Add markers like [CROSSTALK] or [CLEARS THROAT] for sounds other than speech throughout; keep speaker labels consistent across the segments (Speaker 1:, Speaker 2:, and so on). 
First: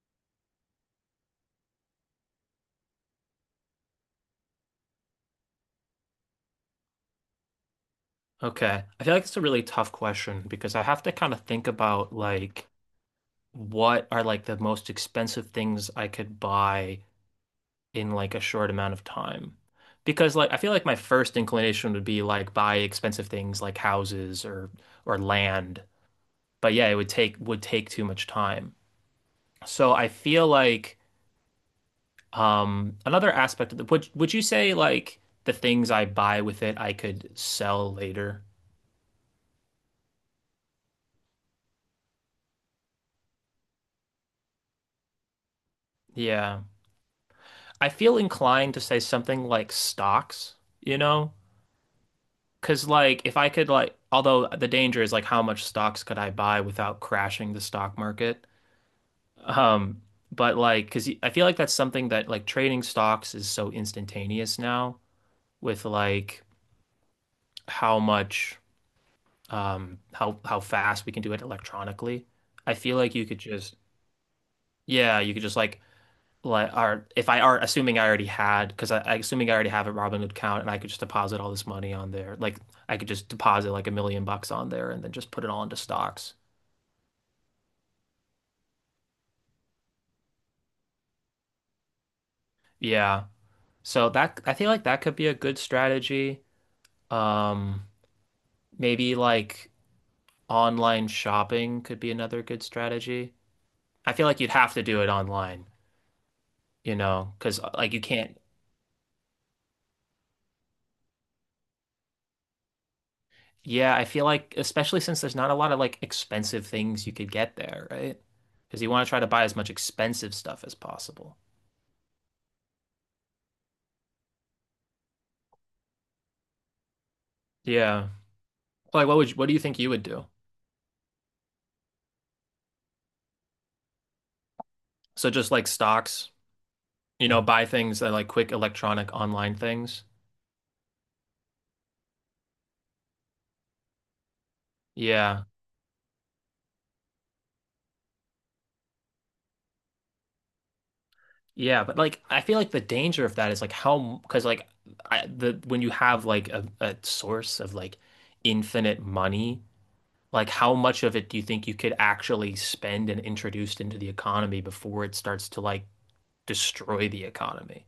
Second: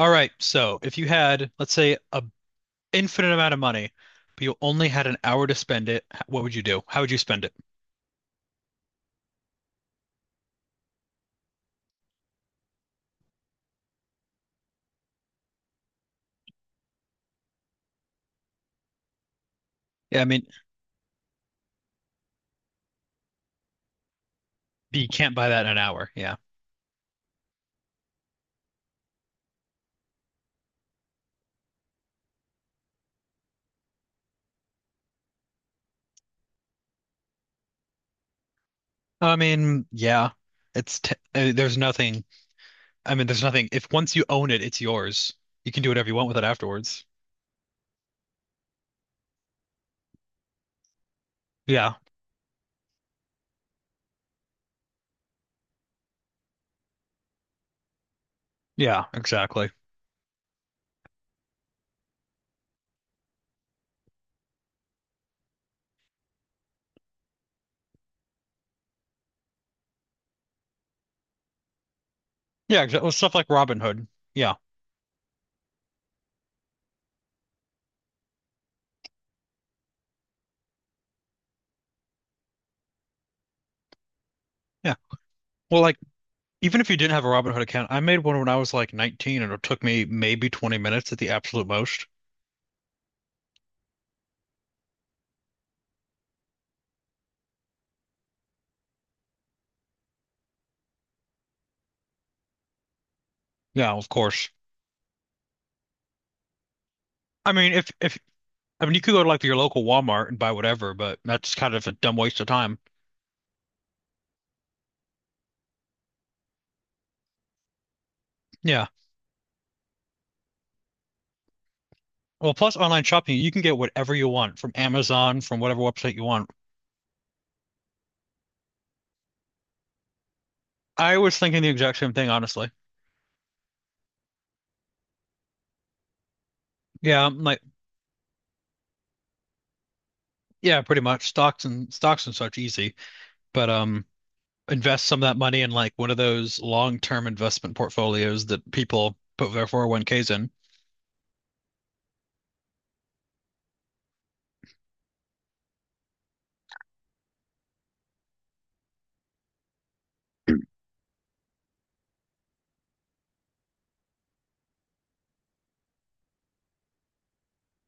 Speaker 1: All right, so if you had, let's say, a infinite amount of money, but you only had an hour to spend it, what would you do? How would you spend it?
Speaker 2: Okay. I feel like it's a really tough question because I have to kind of think about like what are like the most expensive things I could buy in like a short amount of time.
Speaker 1: Yeah, I
Speaker 2: Because
Speaker 1: mean,
Speaker 2: like I feel like my first inclination would be like buy expensive things like houses or
Speaker 1: you
Speaker 2: or
Speaker 1: can't buy that in an
Speaker 2: land.
Speaker 1: hour. Yeah.
Speaker 2: But yeah, it would take too much time. So I feel like another aspect of the would you say like the things I buy with it I could sell later?
Speaker 1: I mean, yeah. It's t There's nothing. I mean, there's nothing. If once you own it, it's yours. You can do whatever you want with it
Speaker 2: Yeah.
Speaker 1: afterwards.
Speaker 2: I feel inclined to say something like stocks, you know?
Speaker 1: Yeah.
Speaker 2: Because, like, if I could, like, although the danger is, like, how much stocks could I buy without crashing the stock market?
Speaker 1: Yeah, exactly.
Speaker 2: Um, but, like, because I feel like that's something that, like, trading stocks is so instantaneous now with, like, how much, how fast we can do it electronically. I
Speaker 1: Yeah,
Speaker 2: feel
Speaker 1: exactly.
Speaker 2: like
Speaker 1: Stuff like Robin Hood. Yeah.
Speaker 2: yeah, you could just, like are if I are assuming I already had because I assuming I already have a Robinhood account and I could just deposit all this money on there. Like I could just deposit like a million bucks on there
Speaker 1: Yeah.
Speaker 2: and then just put it all into
Speaker 1: Well, like
Speaker 2: stocks.
Speaker 1: even if you didn't have a Robin Hood account, I made one when I was like 19, and it took me maybe 20 minutes at the absolute most.
Speaker 2: Yeah. So that I feel like that could be a good strategy. Um, maybe like online shopping could be another good strategy.
Speaker 1: Yeah, of
Speaker 2: I feel like
Speaker 1: course.
Speaker 2: you'd have to do it online,
Speaker 1: I
Speaker 2: because
Speaker 1: mean, if
Speaker 2: like you
Speaker 1: if
Speaker 2: can't.
Speaker 1: I mean, you could go to like your local Walmart and buy whatever, but that's kind of a dumb waste of time.
Speaker 2: Yeah, I feel like especially since there's not a lot of like expensive things you could get there, right? Because
Speaker 1: Yeah.
Speaker 2: you want to try to buy as much expensive stuff as possible.
Speaker 1: Well, plus online shopping, you can get whatever you want from Amazon, from whatever website you want.
Speaker 2: Yeah. Like what do you think you would do?
Speaker 1: I was thinking the exact same thing, honestly.
Speaker 2: So just like stocks,
Speaker 1: Yeah, I'm like
Speaker 2: buy things that like quick electronic online things.
Speaker 1: yeah, pretty much stocks and stocks and such easy, but invest some of that
Speaker 2: Yeah.
Speaker 1: money in like one of those long-term investment portfolios that people put their 401(k)s in.
Speaker 2: Yeah, but like I feel like the danger of that is like how because like I, the when you have like a source of like infinite money, like how much of it do you think you could actually spend and introduced into the economy before it starts to like destroy the economy,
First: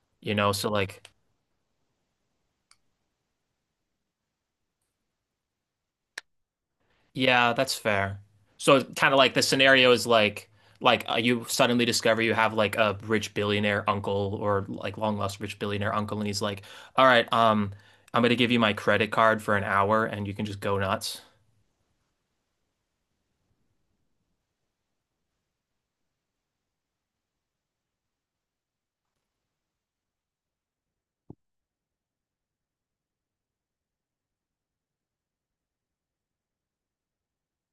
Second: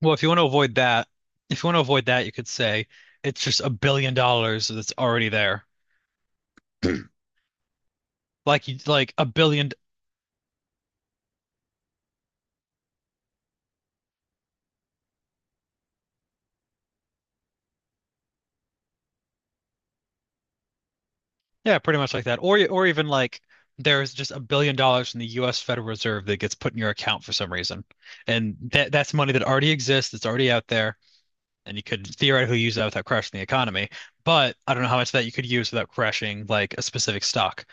Speaker 1: Well, if you
Speaker 2: you
Speaker 1: want to
Speaker 2: know? So
Speaker 1: avoid that,
Speaker 2: like,
Speaker 1: if you want to avoid that, you could say it's just $1 billion that's already there.
Speaker 2: yeah, that's fair.
Speaker 1: Like you-
Speaker 2: So
Speaker 1: like
Speaker 2: kind of
Speaker 1: a
Speaker 2: like the
Speaker 1: billion
Speaker 2: scenario is you suddenly discover you have like a rich billionaire uncle or like long lost rich billionaire uncle and he's like, "All right, I'm gonna give you my credit card for an hour and you can just go nuts."
Speaker 1: Yeah, pretty much like that. Or even like there's just $1 billion in the US Federal Reserve that gets put in your account for some reason. And that's money that already exists, that's already out there, and you could theoretically use that without crashing the economy. But I don't know how much of that you could use without crashing like a specific stock.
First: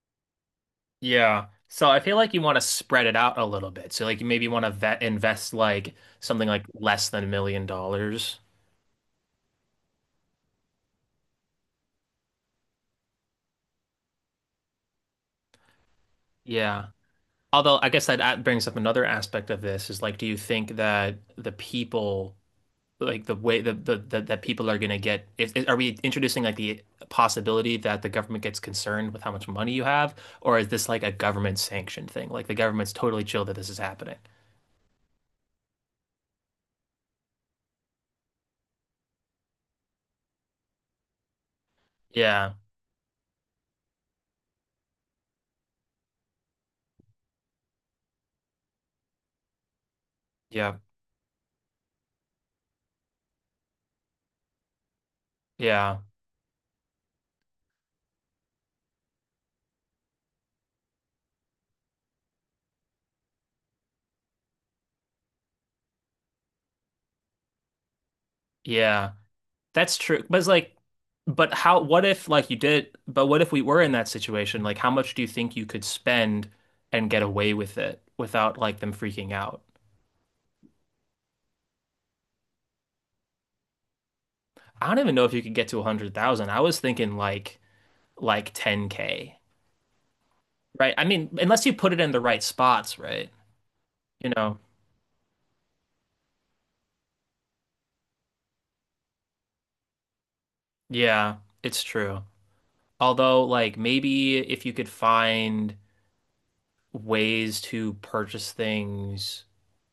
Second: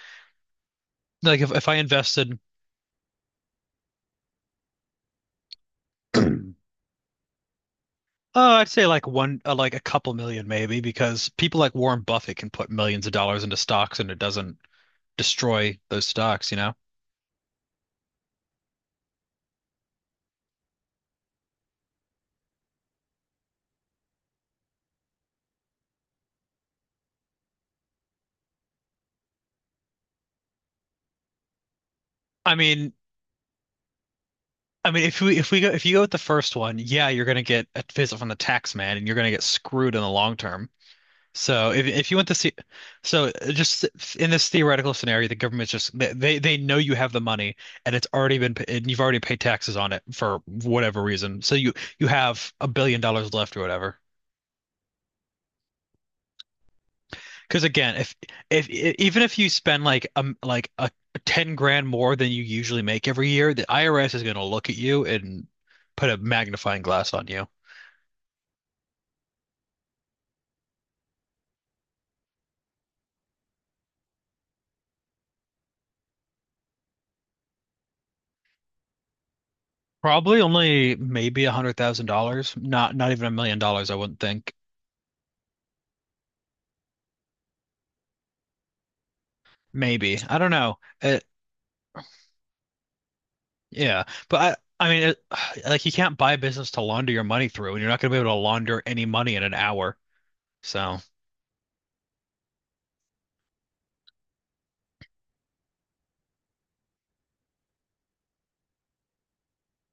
Speaker 1: Like
Speaker 2: Yeah.
Speaker 1: if, if I
Speaker 2: So I feel like
Speaker 1: invested
Speaker 2: you want to spread it out a little bit. So like you maybe want to vet invest like something
Speaker 1: [CLEARS THROAT]
Speaker 2: like less than $1 million.
Speaker 1: Oh, I'd say like a couple million maybe, because people like Warren Buffett can put millions of dollars into stocks, and it doesn't destroy those stocks, you know?
Speaker 2: Yeah. Although I guess that brings up another aspect of this is like, do you think that the people, like the way the that people are going to get, are we introducing like the possibility that the government gets concerned with how much money you have, or is this like a government sanctioned thing? Like the
Speaker 1: I mean,
Speaker 2: government's totally chill that this is happening.
Speaker 1: I mean, if you go with the first one, yeah, you're gonna get a visit from the tax man, and you're gonna get screwed in the long term. So if you want to see,
Speaker 2: Yeah,
Speaker 1: so just in this theoretical scenario, the government's just they know you have the money, and it's already been pa- and you've already paid taxes on it for
Speaker 2: yeah,
Speaker 1: whatever reason. So you have $1 billion left or whatever.
Speaker 2: yeah,
Speaker 1: Because again, if I- even if you spend like a 10 grand more than you usually make every year, the IRS is going to look at you and put a magnifying glass on you.
Speaker 2: yeah. That's true. But it's like, but how? What if like you did? But what if we were in that situation? Like, how much do you think you could spend and get away with it without like them freaking out?
Speaker 1: Probably only maybe $100,000, not even $1 million, I wouldn't think.
Speaker 2: I don't even know if you could get to 100,000. I was thinking like 10K,
Speaker 1: Maybe. I don't know.
Speaker 2: right? I mean, unless you put it in the right spots, right?
Speaker 1: Yeah,
Speaker 2: You know.
Speaker 1: but I, I mean, it, [SIGHS] like you can't buy a business to launder your money through, and you're not going to be able to launder any money in an hour. So
Speaker 2: Yeah, it's true. Although like maybe if you could find ways to purchase things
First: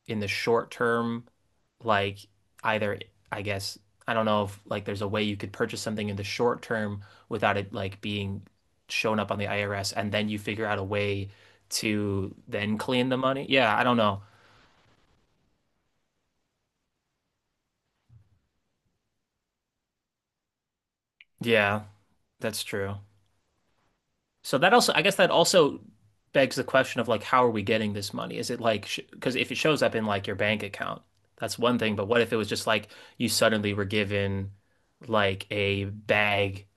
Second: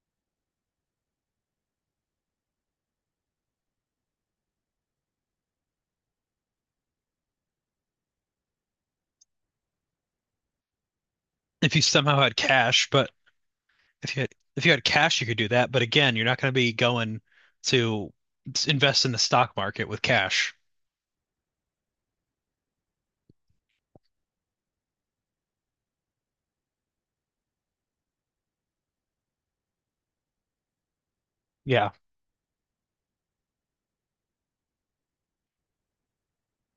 Speaker 2: in the short term, like either I guess I don't know if like there's a way you could purchase something in the short term without it like being shown up on the IRS and then you figure out a way
Speaker 1: if you somehow had
Speaker 2: to then
Speaker 1: cash,
Speaker 2: clean
Speaker 1: but
Speaker 2: the money. Yeah, I don't
Speaker 1: if you
Speaker 2: know.
Speaker 1: had, if you had cash, you could do that. But again, you're not going to be going to invest in the stock market with cash.
Speaker 2: Yeah, that's true. So that also, I guess that also begs the question of like, how are we getting this money? Is it like, because if it shows up in like your bank account, that's one
Speaker 1: Yeah,
Speaker 2: thing. But what if it was just like you suddenly were given like a bag,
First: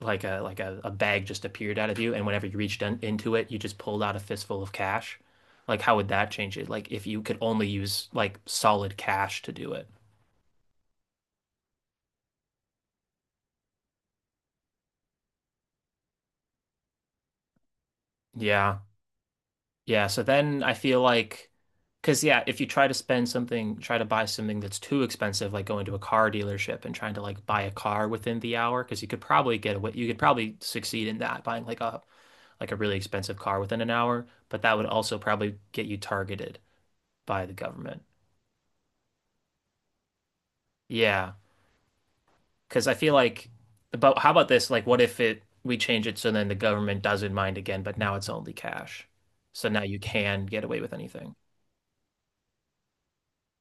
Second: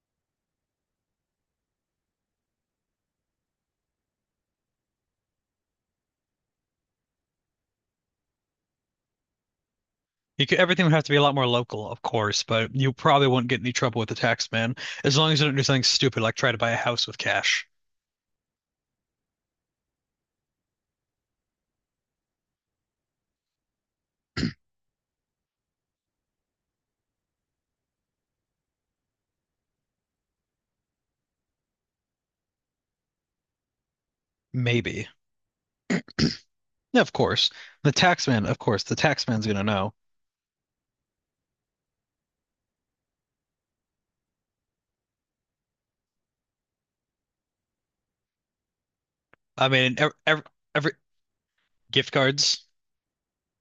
Speaker 2: like a bag just appeared out of you, and whenever you reached into it, you just pulled out a fistful of cash? Like, how would that change it? Like, if you could only use like solid cash to do it.
Speaker 1: you could, everything would have to be a lot more local, of course, but you probably wouldn't get any trouble with the tax man as long as you don't do something stupid like try to buy a house with cash.
Speaker 2: Yeah. Yeah, so then I feel like, because yeah, if you try to buy something that's too expensive, like going to a car dealership and trying to like buy a car within the hour, because you could probably you could probably succeed in that buying like a really expensive car within an hour, but that would
Speaker 1: Maybe.
Speaker 2: also probably get you targeted
Speaker 1: Yeah, of
Speaker 2: by
Speaker 1: course.
Speaker 2: the
Speaker 1: The
Speaker 2: government.
Speaker 1: tax man, of course, the tax man's going to know.
Speaker 2: Yeah, because I feel like, but how about this? Like, what if it we change it so then the government doesn't mind again, but now it's only cash,
Speaker 1: I
Speaker 2: so now
Speaker 1: mean,
Speaker 2: you
Speaker 1: ev
Speaker 2: can get away
Speaker 1: every,
Speaker 2: with anything.
Speaker 1: Gift cards.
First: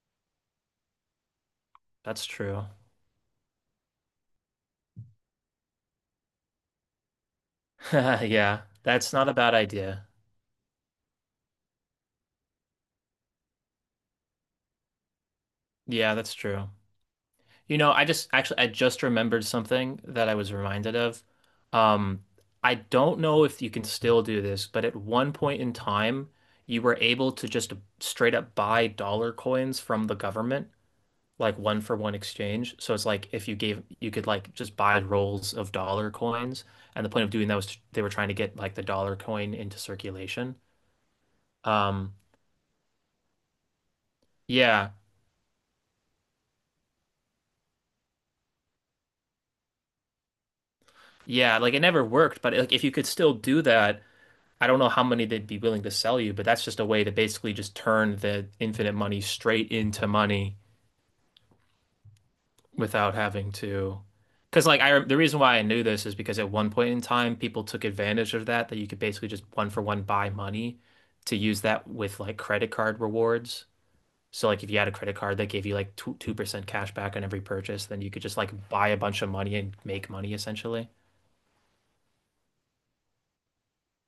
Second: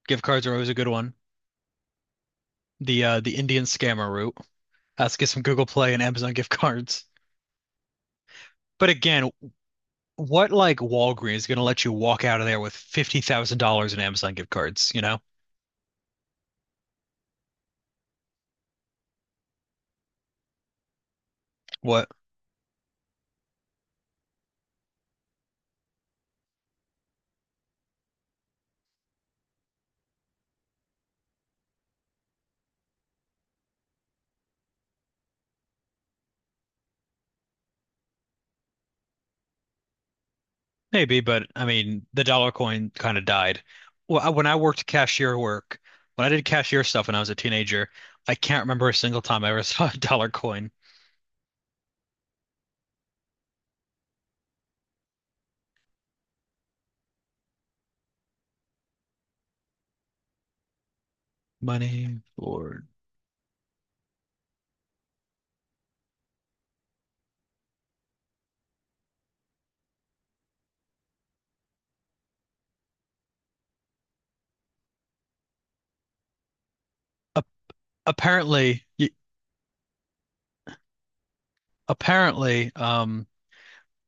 Speaker 1: Gift cards are always a good one.
Speaker 2: That's true.
Speaker 1: The Indian scammer route. Let's get some Google Play and Amazon gift cards.
Speaker 2: [LAUGHS] Yeah,
Speaker 1: But
Speaker 2: that's not
Speaker 1: again,
Speaker 2: a bad idea.
Speaker 1: what, like Walgreens is gonna let you walk out of there with $50,000 in Amazon gift cards, you know?
Speaker 2: Yeah, that's true. You know, I just remembered something that I was reminded of.
Speaker 1: What?
Speaker 2: Um, I don't know if you can still do this, but at one point in time, you were able to just straight up buy dollar coins from the government, like one for one exchange. So it's like if you gave you could like just buy rolls of dollar coins, and the point of doing that was they were trying to get like the dollar coin into circulation.
Speaker 1: Maybe, but I mean,
Speaker 2: Um,
Speaker 1: the dollar coin kind of died. Well, I- when I worked
Speaker 2: yeah.
Speaker 1: cashier work, when I did cashier stuff when I was a teenager, I can't remember a single time I ever [LAUGHS] saw a dollar coin.
Speaker 2: Yeah, like it never worked, but like if you could still do that, I don't know how many they'd be willing to sell you, but that's just a way to basically just turn the infinite money straight into money
Speaker 1: Money Lord.
Speaker 2: without having to. Because like the reason why I knew this is because at one point in time people took advantage of that that you could basically just one for one buy money to use that with like credit card rewards. So like if you had a credit card that gave you like two 2% cash back on every
Speaker 1: For
Speaker 2: purchase, then you could just like
Speaker 1: apparently,
Speaker 2: buy a
Speaker 1: y-
Speaker 2: bunch of money and make money essentially.
Speaker 1: apparently,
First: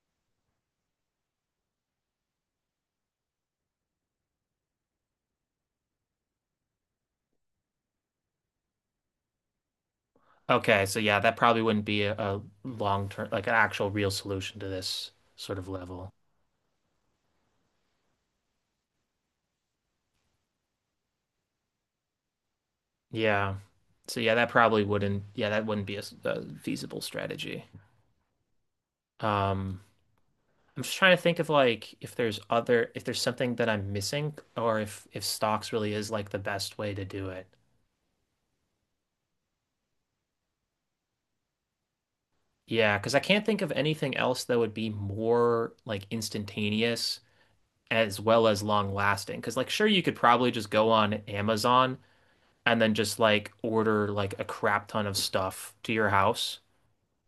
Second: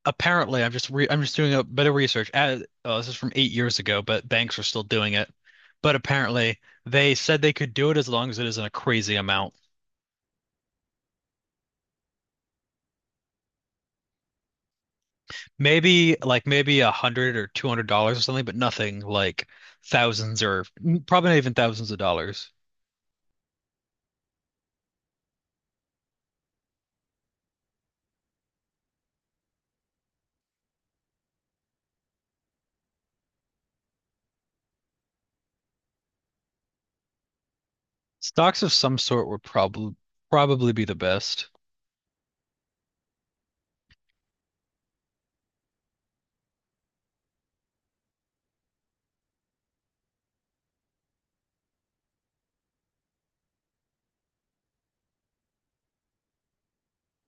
Speaker 1: Apparently, I'm just doing a bit of research. Oh, this is from 8 years ago, but banks are still doing it. But apparently, they said they could do it as long as it isn't a crazy amount.
Speaker 2: Okay, so yeah, that probably wouldn't be a long term, like an actual real solution to this sort of level.
Speaker 1: Maybe like maybe $100 or $200 or something, but nothing like thousands probably not even thousands of dollars.
Speaker 2: Yeah. So yeah, that probably wouldn't, yeah, that wouldn't be a, a feasible strategy. Um, I'm just trying to think of like if there's other, if there's something that I'm missing or if stocks really is like the best way to do it.
Speaker 1: Stocks of some sort would probably be the best.
Speaker 2: Yeah, because I can't think of anything else that would be more like instantaneous as well as long lasting. Because like sure, you could probably just go on Amazon and then just like order like a crap ton of stuff to your house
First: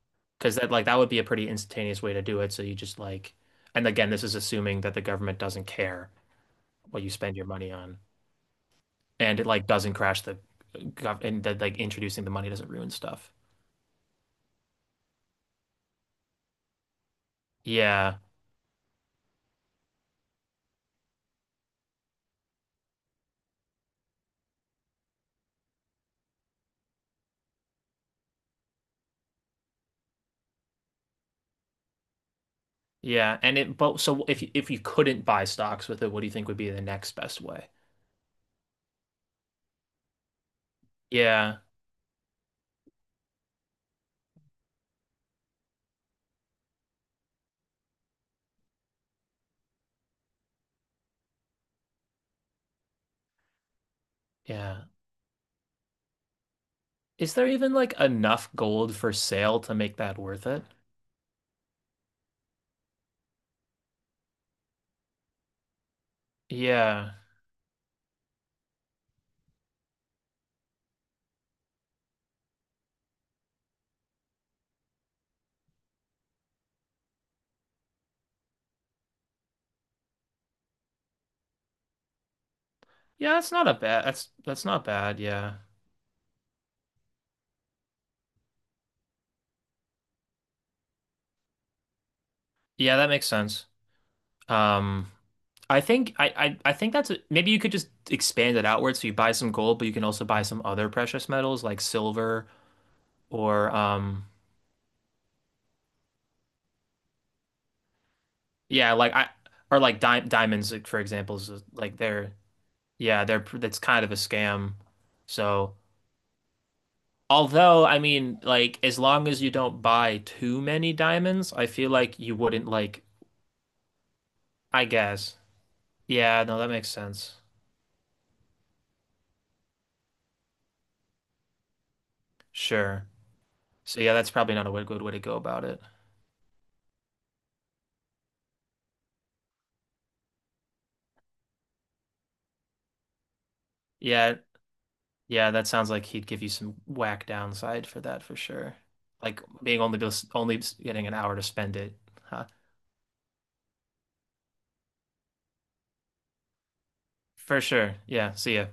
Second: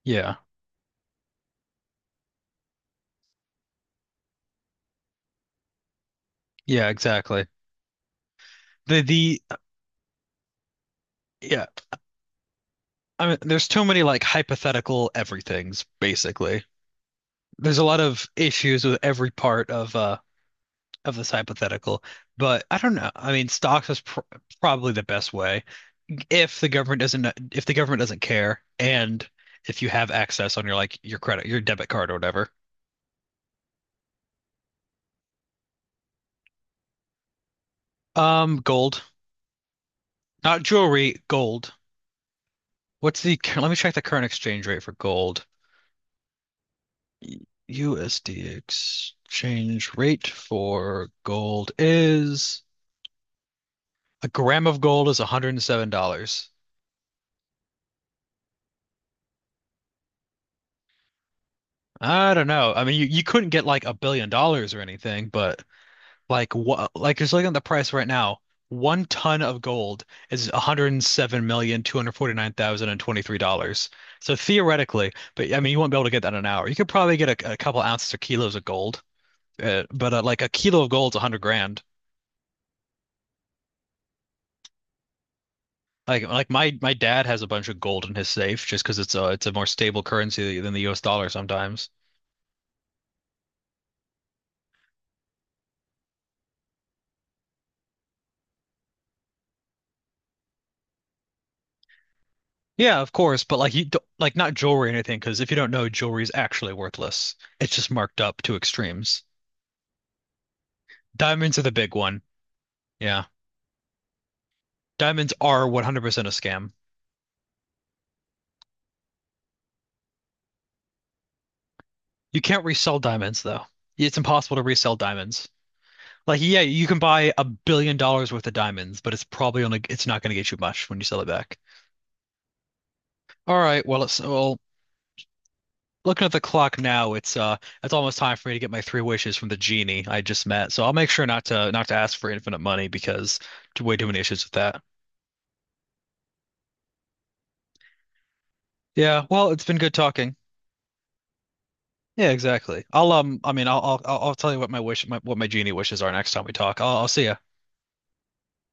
Speaker 1: Yeah,
Speaker 2: because that like that would be a pretty instantaneous way to do it. So you just like, and again, this is assuming that the government doesn't care
Speaker 1: yeah,
Speaker 2: what you spend
Speaker 1: exactly.
Speaker 2: your money on, and
Speaker 1: The
Speaker 2: it like doesn't crash the gov and that
Speaker 1: yeah,
Speaker 2: like introducing the money doesn't ruin
Speaker 1: I
Speaker 2: stuff.
Speaker 1: mean, there's too many like hypothetical everythings basically. There's a lot
Speaker 2: Yeah,
Speaker 1: of issues with every part of this hypothetical, but I don't know. I mean, stocks is pr probably the best way if the government doesn't, if the government doesn't care, and if you have access on your credit, your debit card or whatever.
Speaker 2: yeah, and it but so if if you couldn't buy stocks with it, what do you think would be the next best way?
Speaker 1: Gold, not jewelry,
Speaker 2: Yeah,
Speaker 1: gold. Let me check the current exchange rate for gold. USD exchange rate for gold is, a gram of
Speaker 2: yeah.
Speaker 1: gold is $107.
Speaker 2: Is there even like enough gold for sale to make that worth it?
Speaker 1: I don't know. I mean, you couldn't get like $1 billion or anything, but like what?
Speaker 2: Yeah.
Speaker 1: Like just looking at the price right now, one ton of gold is $107,249,023. So theoretically, but I mean, you won't be able to get that in an hour. You could probably get a couple ounces or kilos of gold, but like a kilo of gold's 100 grand.
Speaker 2: Yeah, that's not a bad. That's not bad. Yeah,
Speaker 1: My dad has a bunch of gold in his safe just because it's a more stable currency than the U.S. dollar sometimes.
Speaker 2: yeah, that makes sense. Um, I think I think that's a, maybe you could just expand it outward so you buy some gold, but you can also buy some other precious metals like silver
Speaker 1: Yeah, of course, but like
Speaker 2: or
Speaker 1: you don't, like not jewelry or anything because if you don't know, jewelry is actually worthless. It's just marked up to
Speaker 2: yeah like
Speaker 1: extremes.
Speaker 2: I or like di diamonds like, for example is
Speaker 1: Diamonds are the big
Speaker 2: like
Speaker 1: one.
Speaker 2: they're yeah,
Speaker 1: Yeah.
Speaker 2: they're that's kind of a scam.
Speaker 1: Diamonds are
Speaker 2: So
Speaker 1: 100% a scam.
Speaker 2: although I mean like as long as you don't buy too many diamonds, I feel like you
Speaker 1: You can't
Speaker 2: wouldn't
Speaker 1: resell
Speaker 2: like
Speaker 1: diamonds, though. It's impossible to
Speaker 2: I
Speaker 1: resell
Speaker 2: guess
Speaker 1: diamonds. Like,
Speaker 2: yeah no
Speaker 1: yeah,
Speaker 2: that
Speaker 1: you
Speaker 2: makes
Speaker 1: can buy
Speaker 2: sense.
Speaker 1: $1 billion worth of diamonds, but it's probably only, it's not going to get you much when you sell it back.
Speaker 2: Sure.
Speaker 1: All right,
Speaker 2: So
Speaker 1: well,
Speaker 2: yeah,
Speaker 1: it's
Speaker 2: that's probably
Speaker 1: well,
Speaker 2: not a good way to go about it.
Speaker 1: Looking at the clock now, it's almost time for me to get my three wishes from the genie I just met. So I'll make sure not to ask for infinite money because too- way too many
Speaker 2: Yeah,
Speaker 1: issues with that.
Speaker 2: yeah, that sounds like he'd give you some whack downside for that for sure.
Speaker 1: Yeah,
Speaker 2: Like
Speaker 1: well, it's been
Speaker 2: being
Speaker 1: good
Speaker 2: only just
Speaker 1: talking.
Speaker 2: only getting an hour to spend it.
Speaker 1: Yeah,
Speaker 2: Huh.
Speaker 1: exactly. I'll tell you what what my genie wishes are next time we talk. I'll see ya.
Speaker 2: For sure. Yeah, see ya.